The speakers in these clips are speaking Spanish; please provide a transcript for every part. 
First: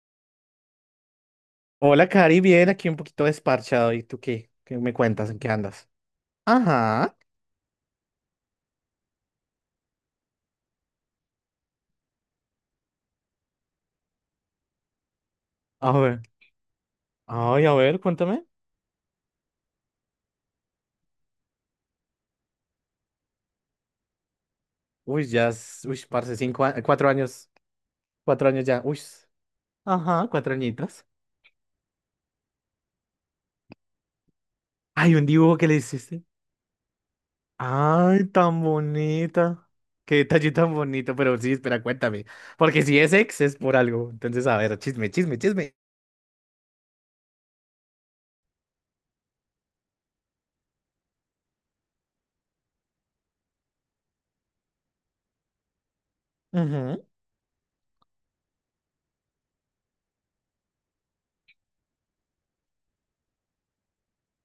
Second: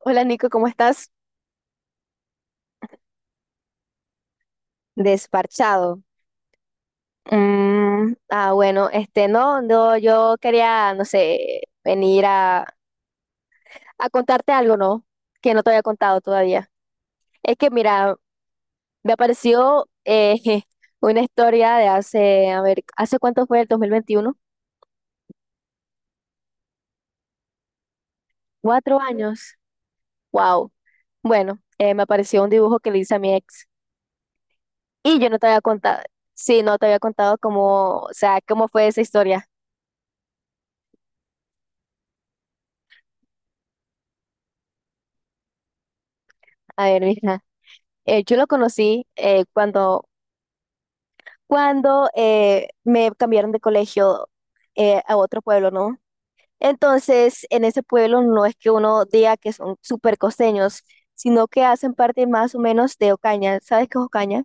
Hola Nico, ¿cómo estás? Hola, Cari, bien, aquí un poquito desparchado. ¿Y tú qué? ¿Qué me cuentas? ¿En qué andas? Desparchado. Ajá. Bueno, este, no, no, yo quería, no sé, venir a contarte algo, ¿no? Que no te había A contado ver. todavía. Es Ay, que, a ver, mira, cuéntame. me apareció una historia de hace, a ver, ¿hace cuánto fue el 2021, Uy, ya, uy, parce, cinco, cuatro años ya. Uy, 4 años. ajá, cuatro Wow. añitos. Bueno, me apareció un dibujo que le hice a mi ex Ay, y un yo no te dibujo había que le contado, hiciste. sí, no te había contado cómo, o Ay, sea, tan cómo fue esa historia. bonita. Qué detalle tan bonito, pero sí, espera, cuéntame. Porque si es ex, es por algo. Entonces, a ver, chisme, chisme, chisme. A ver, mira. Yo lo conocí cuando me cambiaron de colegio a otro pueblo, ¿no? Ujú. Entonces, en ese pueblo no es que uno diga que son súper costeños, sino que hacen parte más o menos de Ocaña. ¿Sabes qué es Ocaña?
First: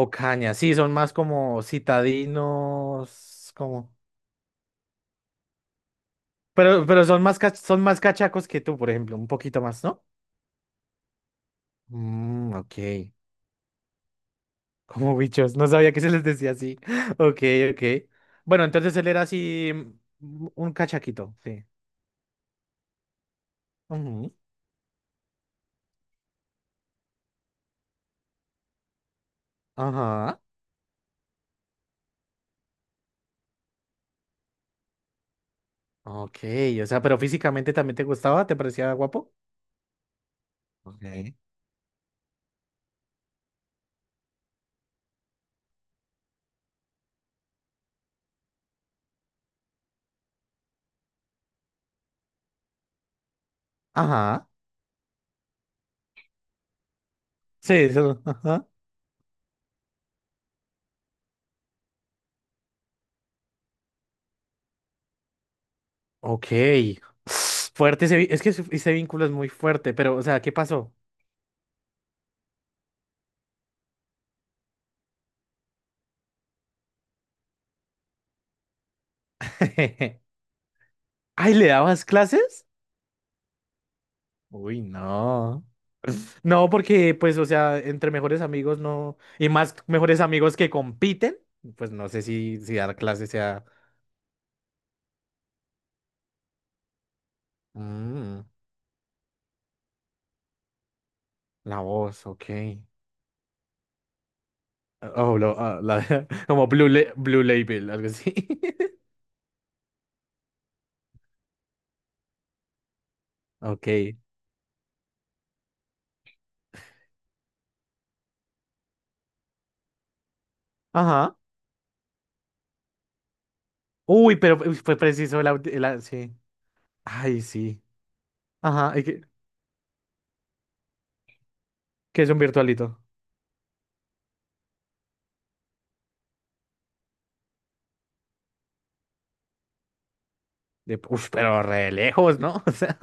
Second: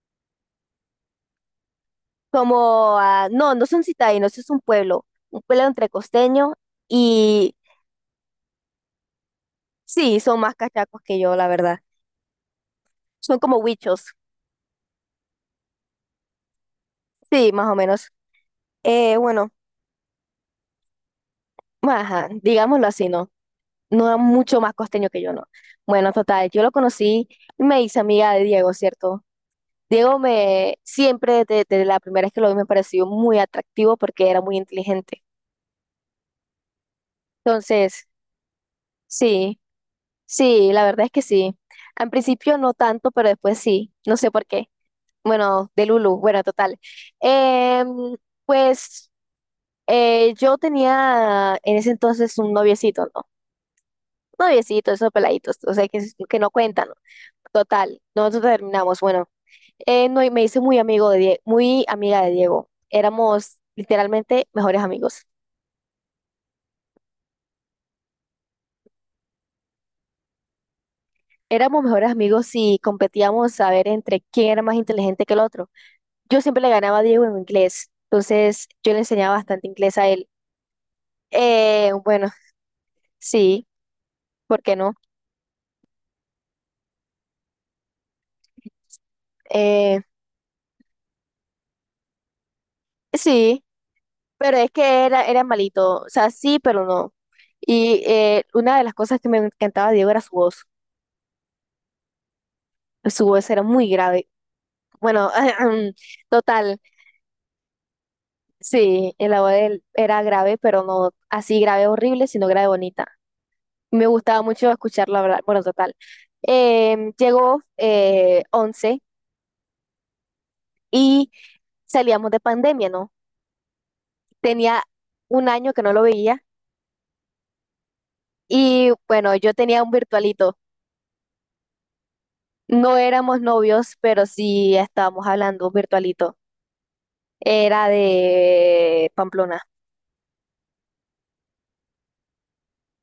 O caña, sí, son más como Como, citadinos, no, no son como. citadinos, es un pueblo entre costeño Pero y son más cachacos que tú, por ejemplo, un poquito más, ¿no? sí, son más cachacos que yo, la verdad. Mm, ok. Son como huichos, Como bichos, no sabía que se les decía así. Ok, sí, más o ok. menos. Bueno, entonces él era Bueno, así un cachaquito, sí. ajá, digámoslo así, ¿no? No era Ujú. mucho más costeño que yo, no. Bueno, total, yo lo conocí y me hice amiga de Diego, ¿cierto? Diego Ajá. me siempre, desde la primera vez que lo vi, me pareció muy atractivo porque era muy inteligente. Ok, o sea, pero físicamente también te Entonces, gustaba, te parecía guapo. sí, sí, la Ok. verdad es que sí. Al principio no tanto, pero después sí, no sé por qué. Bueno, de Lulu, bueno, total. Em, pues yo tenía en ese entonces un noviecito, ¿no? Ajá. Noviecito, esos peladitos, o sea, que no cuentan. ¿No? Sí, Total, eso. nosotros Ajá. terminamos. Bueno, no, y me hice muy amiga de Diego. Éramos literalmente mejores amigos. Ok. Fuerte ese, es que ese vínculo es muy fuerte, pero, o sea, ¿qué pasó? Éramos mejores amigos y competíamos a ver entre quién era más inteligente que el otro. Yo siempre le ganaba a Diego en inglés, entonces yo le enseñaba bastante inglés a él. Ay, ¿le dabas Bueno, clases? sí, ¿por qué Uy, no? no. No, porque pues, o sea, entre mejores amigos no, y más Eh, mejores amigos que compiten, pues no sé si dar clases sí, sea. pero es que era malito. O sea, sí, pero no. Y Mm, una de las cosas que me encantaba de Diego era su voz. la voz, ok. Su voz era muy grave. Bueno, Oh, como total. Blue, Blue Label, algo así. Sí, el la de él era grave, pero no así grave horrible, sino grave bonita. Me Ok. gustaba mucho escucharlo hablar. Bueno, total. Llegó 11 y Ajá. salíamos de pandemia, ¿no? Uy, pero fue Tenía fue preciso el, un audi- año que el no a- lo sí. veía Ay, sí. y Ajá. ¿Y ¿Qué, bueno, yo tenía un virtualito. qué es un No virtualito? éramos novios, pero sí estábamos hablando un virtualito. Era de Pamplona. Uf, pero re lejos, ¿no? O sea,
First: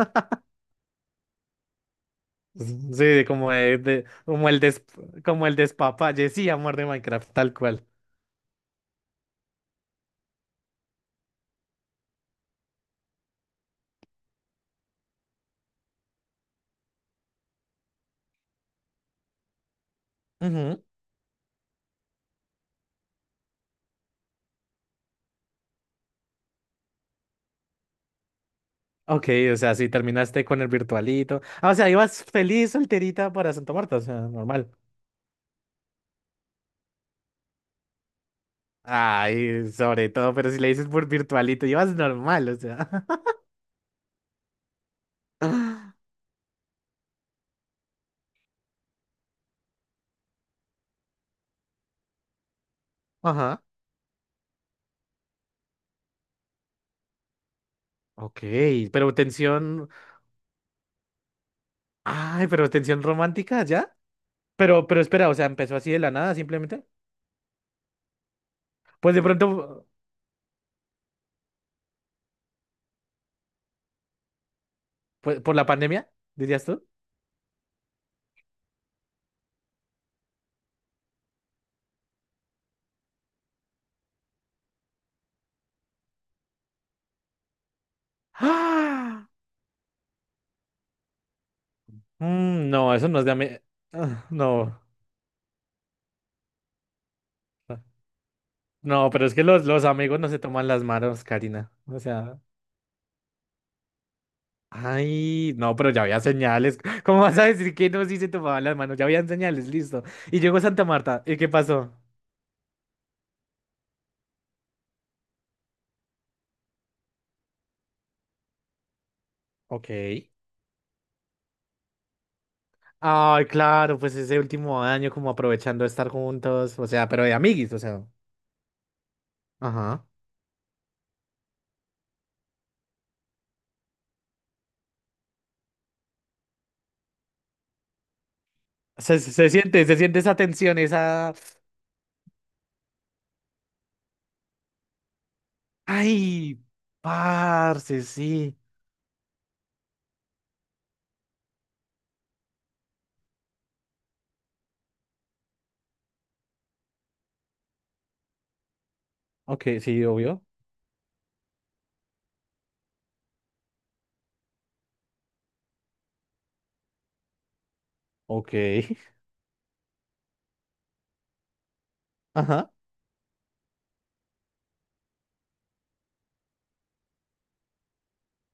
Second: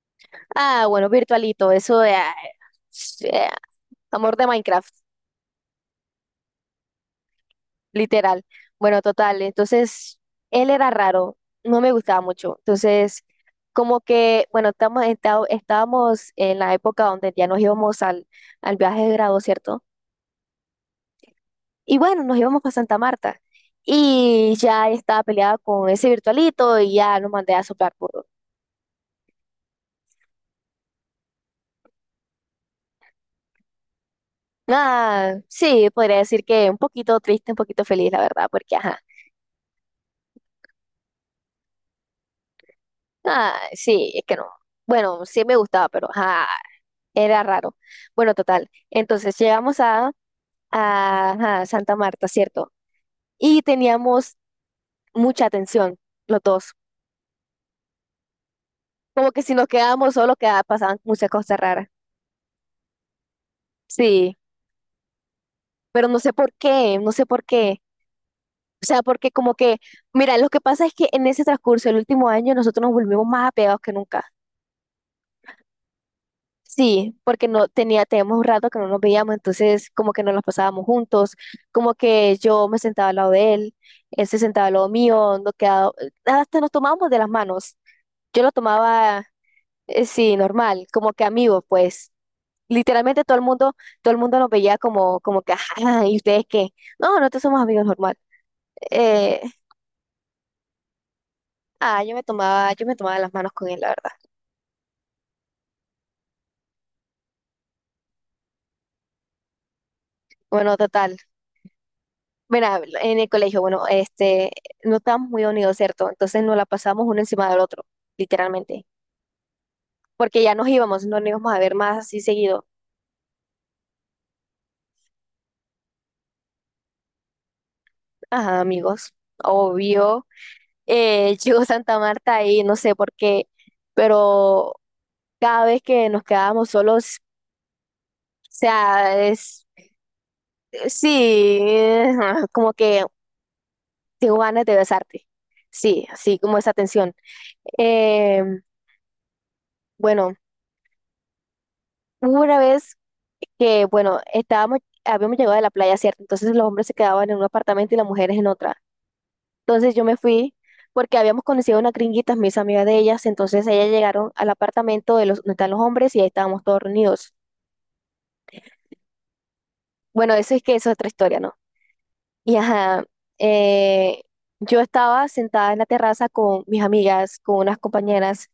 Ah, bueno, virtualito, eso de sí, eh, de- amor de como Minecraft. como el despapalle, sí, amor de Minecraft, tal cual. Literal. Bueno, total. Entonces, él era raro, no me gustaba mucho. Entonces, como que, bueno, estábamos en la época donde ya nos íbamos al viaje de grado, ¿cierto? Y bueno, nos íbamos para Santa Marta. Y ya estaba peleada con ese virtualito y ya nos mandé a soplar puro. Ok, o sea, si terminaste con el virtualito. Ah, o sea, ibas feliz solterita para Santa Marta, o sea, normal. Ah, sí, podría decir que un poquito triste, un poquito feliz, la verdad, porque, ajá. Ay, sobre todo, pero si le dices por virtualito, ibas normal, o sea. Ah, sí, es que no. Bueno, sí me gustaba, pero ajá, era raro. Bueno, total. Entonces llegamos a, ajá, Santa Marta, cierto. Y Ajá. teníamos mucha atención, los dos. Ok, pero Como que si nos tensión. quedábamos solos, quedaba, pasaban muchas cosas raras. Ay, pero tensión romántica, ¿ya? Sí, Pero espera, o sea, empezó así de pero la no sé nada, por simplemente. qué, no sé por qué. O sea, Pues de porque como que, pronto, mira, lo que pasa es que en ese transcurso del último año nosotros nos volvimos más apegados que nunca. pues, por la pandemia, dirías tú. Sí, porque no tenía, teníamos un rato que no nos veíamos, entonces como que nos las pasábamos juntos, como que yo me sentaba al lado de él, él se sentaba al lado mío, nos quedaba, hasta nos tomábamos de las manos. Yo lo tomaba. ¡Ah! Sí, normal, como que amigos, pues. No, eso no Literalmente es de todo el mundo, todo el Ah, mundo nos veía no. como, como que, ajá, ¿y ustedes qué? No, nosotros somos amigos normal. No, pero es Eh, que los amigos no se toman las manos, Karina. O yo me sea. tomaba, yo me tomaba las manos con él, la verdad. Ay, no, pero ya había señales. ¿Cómo vas a decir que no si se tomaban las manos? Ya habían señales, listo. Y llegó Bueno, Santa total. Marta. ¿Y qué pasó? Mira, en el colegio, bueno, este, no estábamos muy unidos, ¿cierto? Entonces nos la pasamos uno encima del otro, literalmente. Ok. Porque ya nos íbamos, no nos íbamos a ver más así seguido. Ay, claro, pues ese último año como aprovechando estar juntos, o sea, pero de amiguis, o sea. Ajá, amigos. Ajá. Obvio. Llegó Santa Marta y no sé por qué, pero cada vez que nos quedábamos solos, o sea, Se se- es, siente, se siente esa tensión, sí, esa. Como que tengo ganas de besarte. Sí, así como Ay, esa tensión. parce, Eh, sí. bueno, hubo una vez que, bueno, habíamos llegado de la playa, ¿cierto? Entonces los hombres se quedaban en un apartamento y las mujeres en otra. Ok, Entonces yo sí, me obvio. fui porque habíamos conocido a unas gringuitas, mis amigas de ellas, entonces ellas llegaron al apartamento de los, donde están los hombres y ahí estábamos todos reunidos. Ok. Bueno, eso es que eso es otra historia, ¿no? Y ajá, eh, yo estaba sentada en la terraza con mis amigas, con unas compañeras,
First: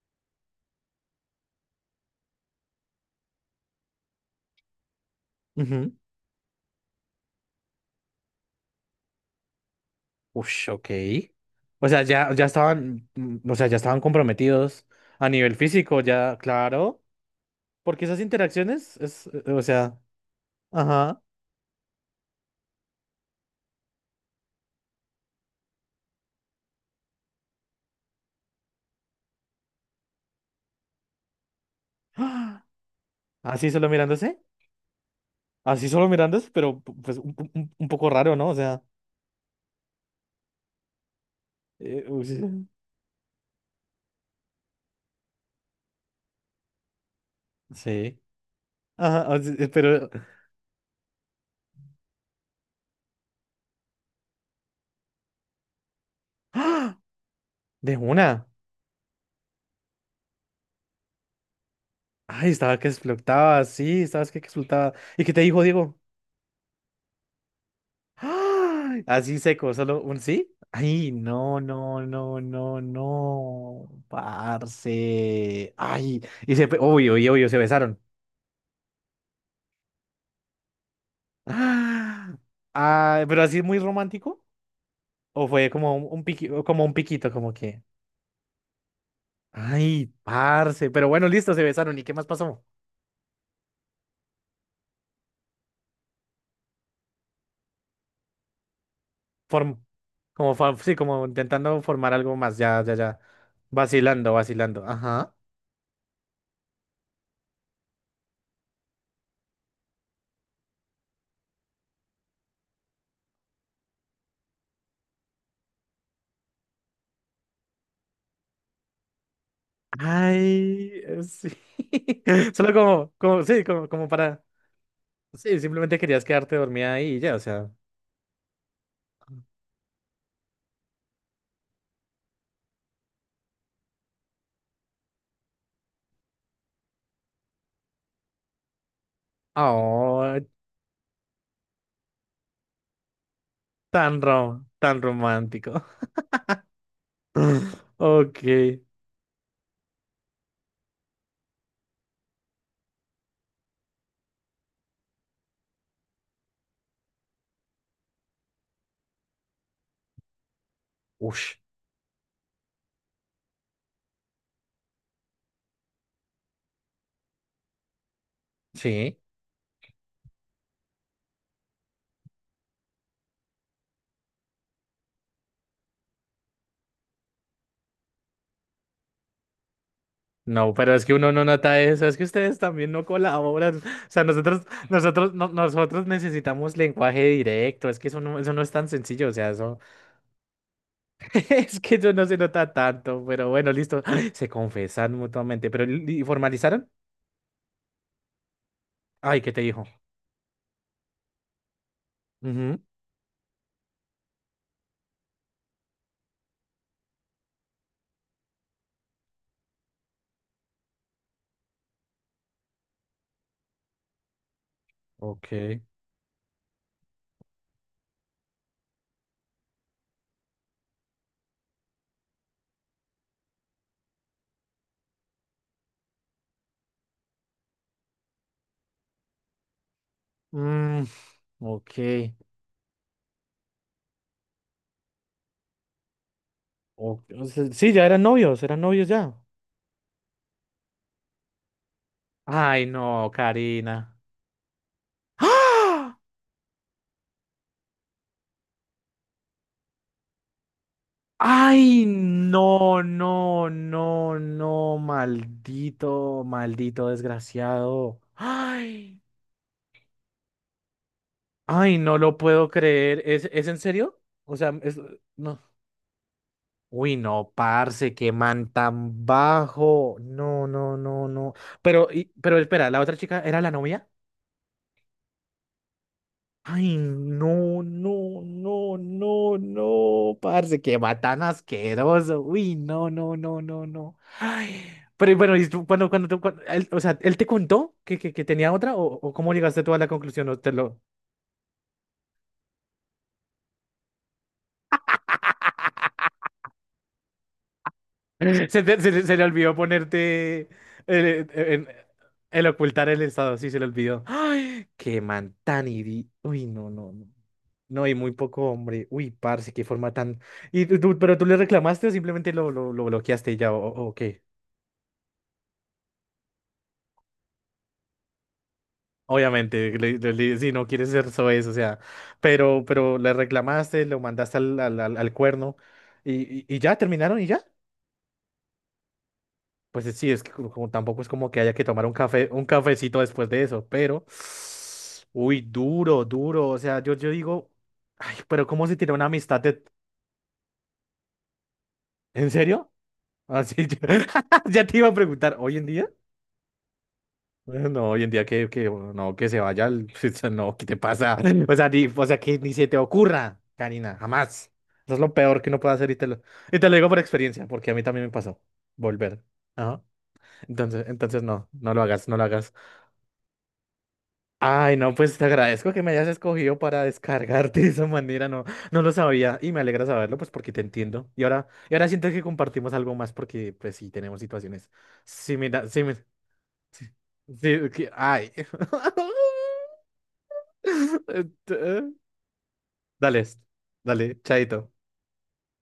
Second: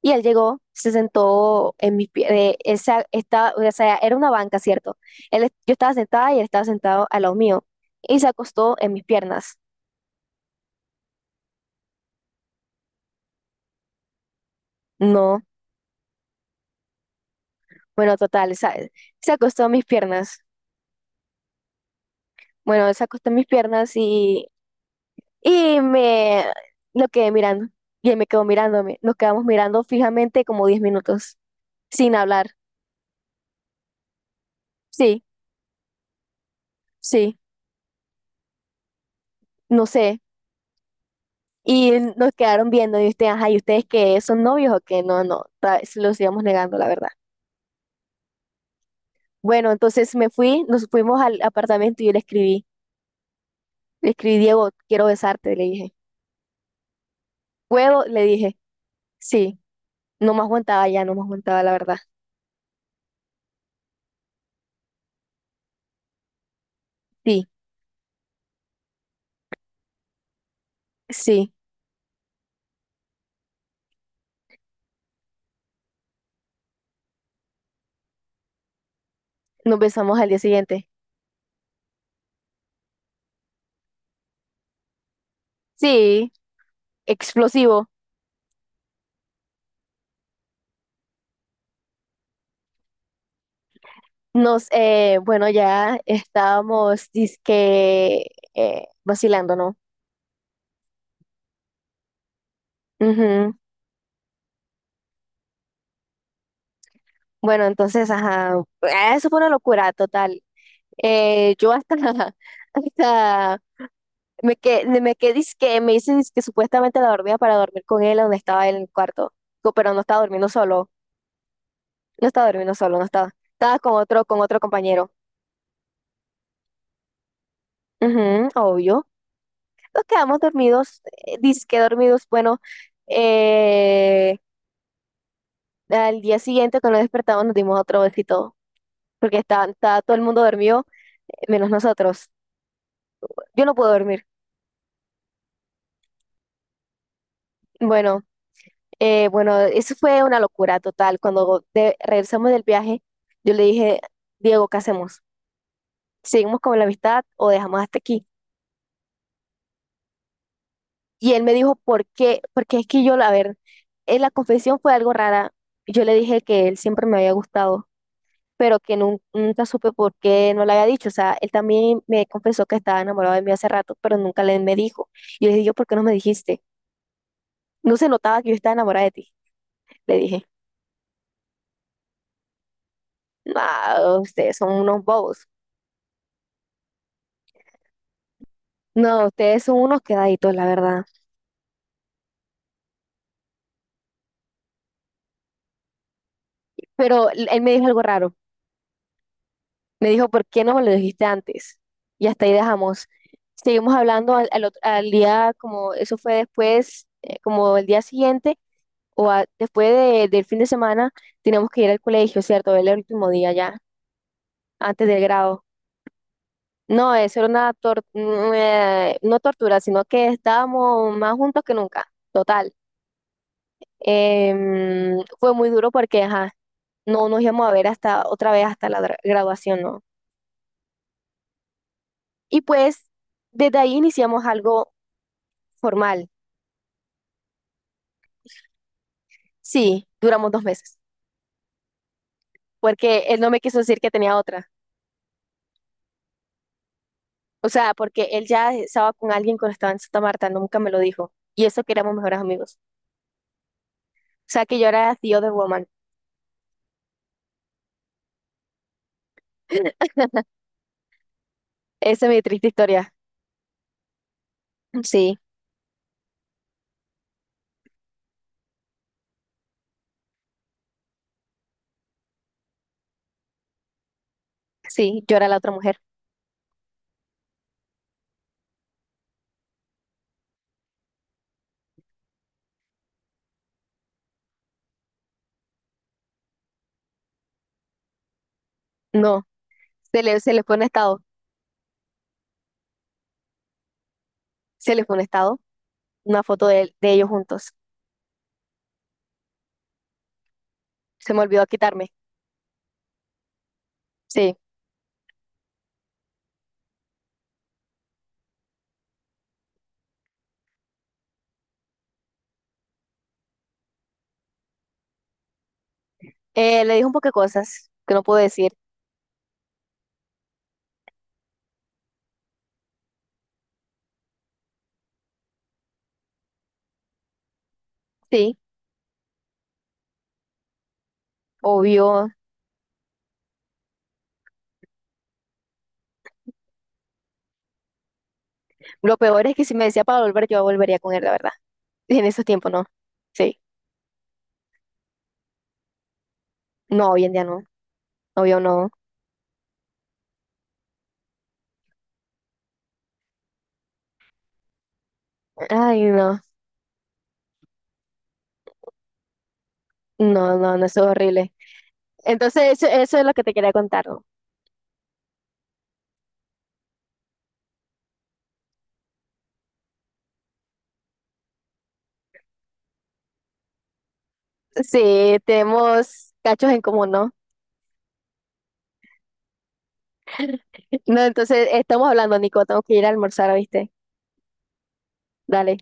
y él llegó, se sentó en mis piernas, o sea, era una banca, ¿cierto? Él, yo Ajá. estaba sentada y él estaba sentado al lado mío, y se acostó en mis piernas. Ush, ok. O sea, ya estaban, o sea, ya estaban comprometidos a No, nivel físico, ya, claro. Porque bueno, esas total, ¿sabes? interacciones es, Se o acostó en mis sea, piernas. ajá. Bueno, él se acostó en mis piernas y me lo quedé mirando, y él me quedó mirándome. Nos quedamos mirando fijamente como 10 minutos, sin hablar. ¡Ah! Así solo mirándose, Sí. así solo mirándose, pero pues Sí, poco raro, ¿no? O sea, no sé. Y uy, nos sí. quedaron viendo y ustedes, ajá, ¿y ustedes qué son novios o qué? No, no, se los íbamos negando, la verdad. Sí. Ajá, o sea, Bueno, pero. entonces me fui, nos fuimos al apartamento y yo le escribí. Le escribí, Diego, quiero besarte, le dije. ¡Ah! De ¿Puedo? Le una. dije. Sí, no me aguantaba ya, no me aguantaba, la verdad. Ay, estaba que explotaba, sí, estabas que explotaba. ¿Y qué te dijo Diego? Sí, Ah, así seco, solo un sí. Ay, sí, no, no, no, no, no. Parce. Ay, obvio, obvio, obvio, se besaron. nos besamos al día siguiente. ¡Ah! Ah, pero así muy romántico. O fue como Sí, o como un piquito, como que. explosivo. Ay, parce. Pero bueno, listo, se besaron. ¿Y qué más pasó? Bueno, ya estábamos, dizque, vacilando, ¿no? Form, Como, sí, como intentando formar algo más. Ya, ya, ya. Ujú. Vacilando, vacilando. Ajá. Bueno, entonces, ajá, eso fue una locura total. Yo hasta, hasta me quedé, que me dicen que supuestamente la dormía para dormir con él donde estaba él en el cuarto, pero Ay, sí. no estaba Solo durmiendo solo, no como, estaba, como, sí, estaba como, con como otro, para. Compañero. Sí, simplemente querías quedarte dormida ahí y ya, o sea. Ujú, obvio. Nos quedamos dormidos, dizque dormidos, bueno, eh, al día siguiente cuando nos despertamos nos dimos otro besito, porque estaba todo el Oh, mundo dormido, menos nosotros. Yo no puedo tan dormir. Tan romántico. Bueno. Ok. Bueno, eso fue una locura total. Cuando regresamos del viaje, yo le dije, Diego, ¿qué hacemos? ¿Seguimos con la amistad o dejamos hasta aquí? Y él me Ush, dijo, ¿por qué? Porque es que yo, a ver, en la confesión fue algo rara. Yo le dije que él siempre me había gustado, pero que sí. Nunca supe por qué no le había dicho. O sea, él también me confesó que estaba enamorado de mí hace rato, pero nunca le me dijo. Y le dije, yo ¿por qué no me dijiste? No se notaba que yo estaba enamorada de ti, le dije. No, pero es que uno no nota eso, es que ustedes también no colaboran. O No, sea, ustedes nosotros, son unos nosotros, bobos. no- nosotros necesitamos lenguaje directo, es que eso no es tan No, sencillo, o sea, ustedes son eso. unos quedaditos, la verdad. Es que eso no se nota tanto, pero bueno, listo. Se confesan mutuamente, pero ¿y formalizaron? Pero él me dijo algo raro. Ay, ¿qué te dijo? Me dijo, ¿por qué no me lo dijiste antes? Y hasta ahí Ujú, dejamos. Seguimos hablando al día, como eso fue después, como el día siguiente o después del fin de semana, teníamos que ir al colegio, ¿cierto? Era el último día ya, antes del grado. ok. No, eso era una no tortura, sino que estábamos más juntos que nunca. Total. Fue muy duro porque, ajá, no nos íbamos a ver hasta otra vez hasta la graduación, ¿no? Mm, ok. Y pues desde ahí iniciamos algo formal. O sea, sí, ya eran novios ya. Sí, duramos 2 meses, Ay, porque no, él no me quiso decir que Karina. tenía otra. ¡Ah! O sea, porque él ya estaba con alguien cuando estaba en Santa Marta, nunca me lo dijo. Y eso que Ay, éramos mejores amigos. no, no, no, O sea, que yo no, era tío de woman. maldito, maldito desgraciado. Ay, ay, no Esa es lo mi triste puedo historia. creer. ¿Es en serio? O sea, Sí, no. Uy, no, parce, qué man tan bajo. No, no, no, no. Pero espera, ¿la otra chica era la novia? sí, yo era la otra mujer. Ay, no, no, no, no, no, parce, que va tan asqueroso. Uy, no, no, no, no, no. Ay, pero bueno, y tú, o sea, ¿él te contó que tenía otra o No, cómo llegaste tú a la conclusión? se ¿O le te fue un lo? estado, se le fue un estado, una foto de ellos juntos. Se le olvidó ponerte Se me el, olvidó en- quitarme. el ocultar el estado, sí, se le olvidó. Sí. ¡Ay! Qué man tan. Uy, no, no, no. No, y muy poco hombre. Uy, parce, qué forma tan. ¿Y tú, pero tú le reclamaste o simplemente lo bloqueaste y ya, o qué? Le dije un poco de cosas que no pude decir. Obviamente, si no quieres ser soez, o sea, pero le reclamaste, lo mandaste al cuerno y, y ya terminaron y ya. Sí, Pues sí, es que como tampoco es como que haya que tomar obvio. Un cafecito después de eso, pero. Uy, duro, duro. O sea, yo digo, ay, pero ¿cómo se tiene Lo una peor es amistad que si de? me decía para volver, yo volvería con él, la verdad. Y en esos ¿En tiempos no. serio? Sí. Así. Ya te iba a preguntar, ¿hoy en día? No, hoy en día no. No, hoy en día Obvio que no. no, que se vaya o sea, no, ¿qué te pasa? O sea, ni, o sea, que ni se te ocurra, Karina, jamás. Eso es lo peor que uno puede Ay, hacer y te no. lo, y te lo digo por experiencia, porque a mí también me pasó. Volver. Ajá. No, no, no, eso Entonces, es entonces horrible. no lo hagas, no lo Entonces, hagas. Eso es lo que te quería contar, ¿no? Ay, no, pues te agradezco que me hayas escogido para descargarte de esa manera, no, no lo sabía y me alegra saberlo, pues porque te entiendo. Y ahora siento que compartimos algo más porque, pues sí, tenemos situaciones Sí, similares, sí, tenemos cachos en sí, común, ¿no? sí, ay. No, entonces, estamos hablando, Nico. Tengo que ir a Dale, almorzar, ¿viste? dale, chaito. Dale.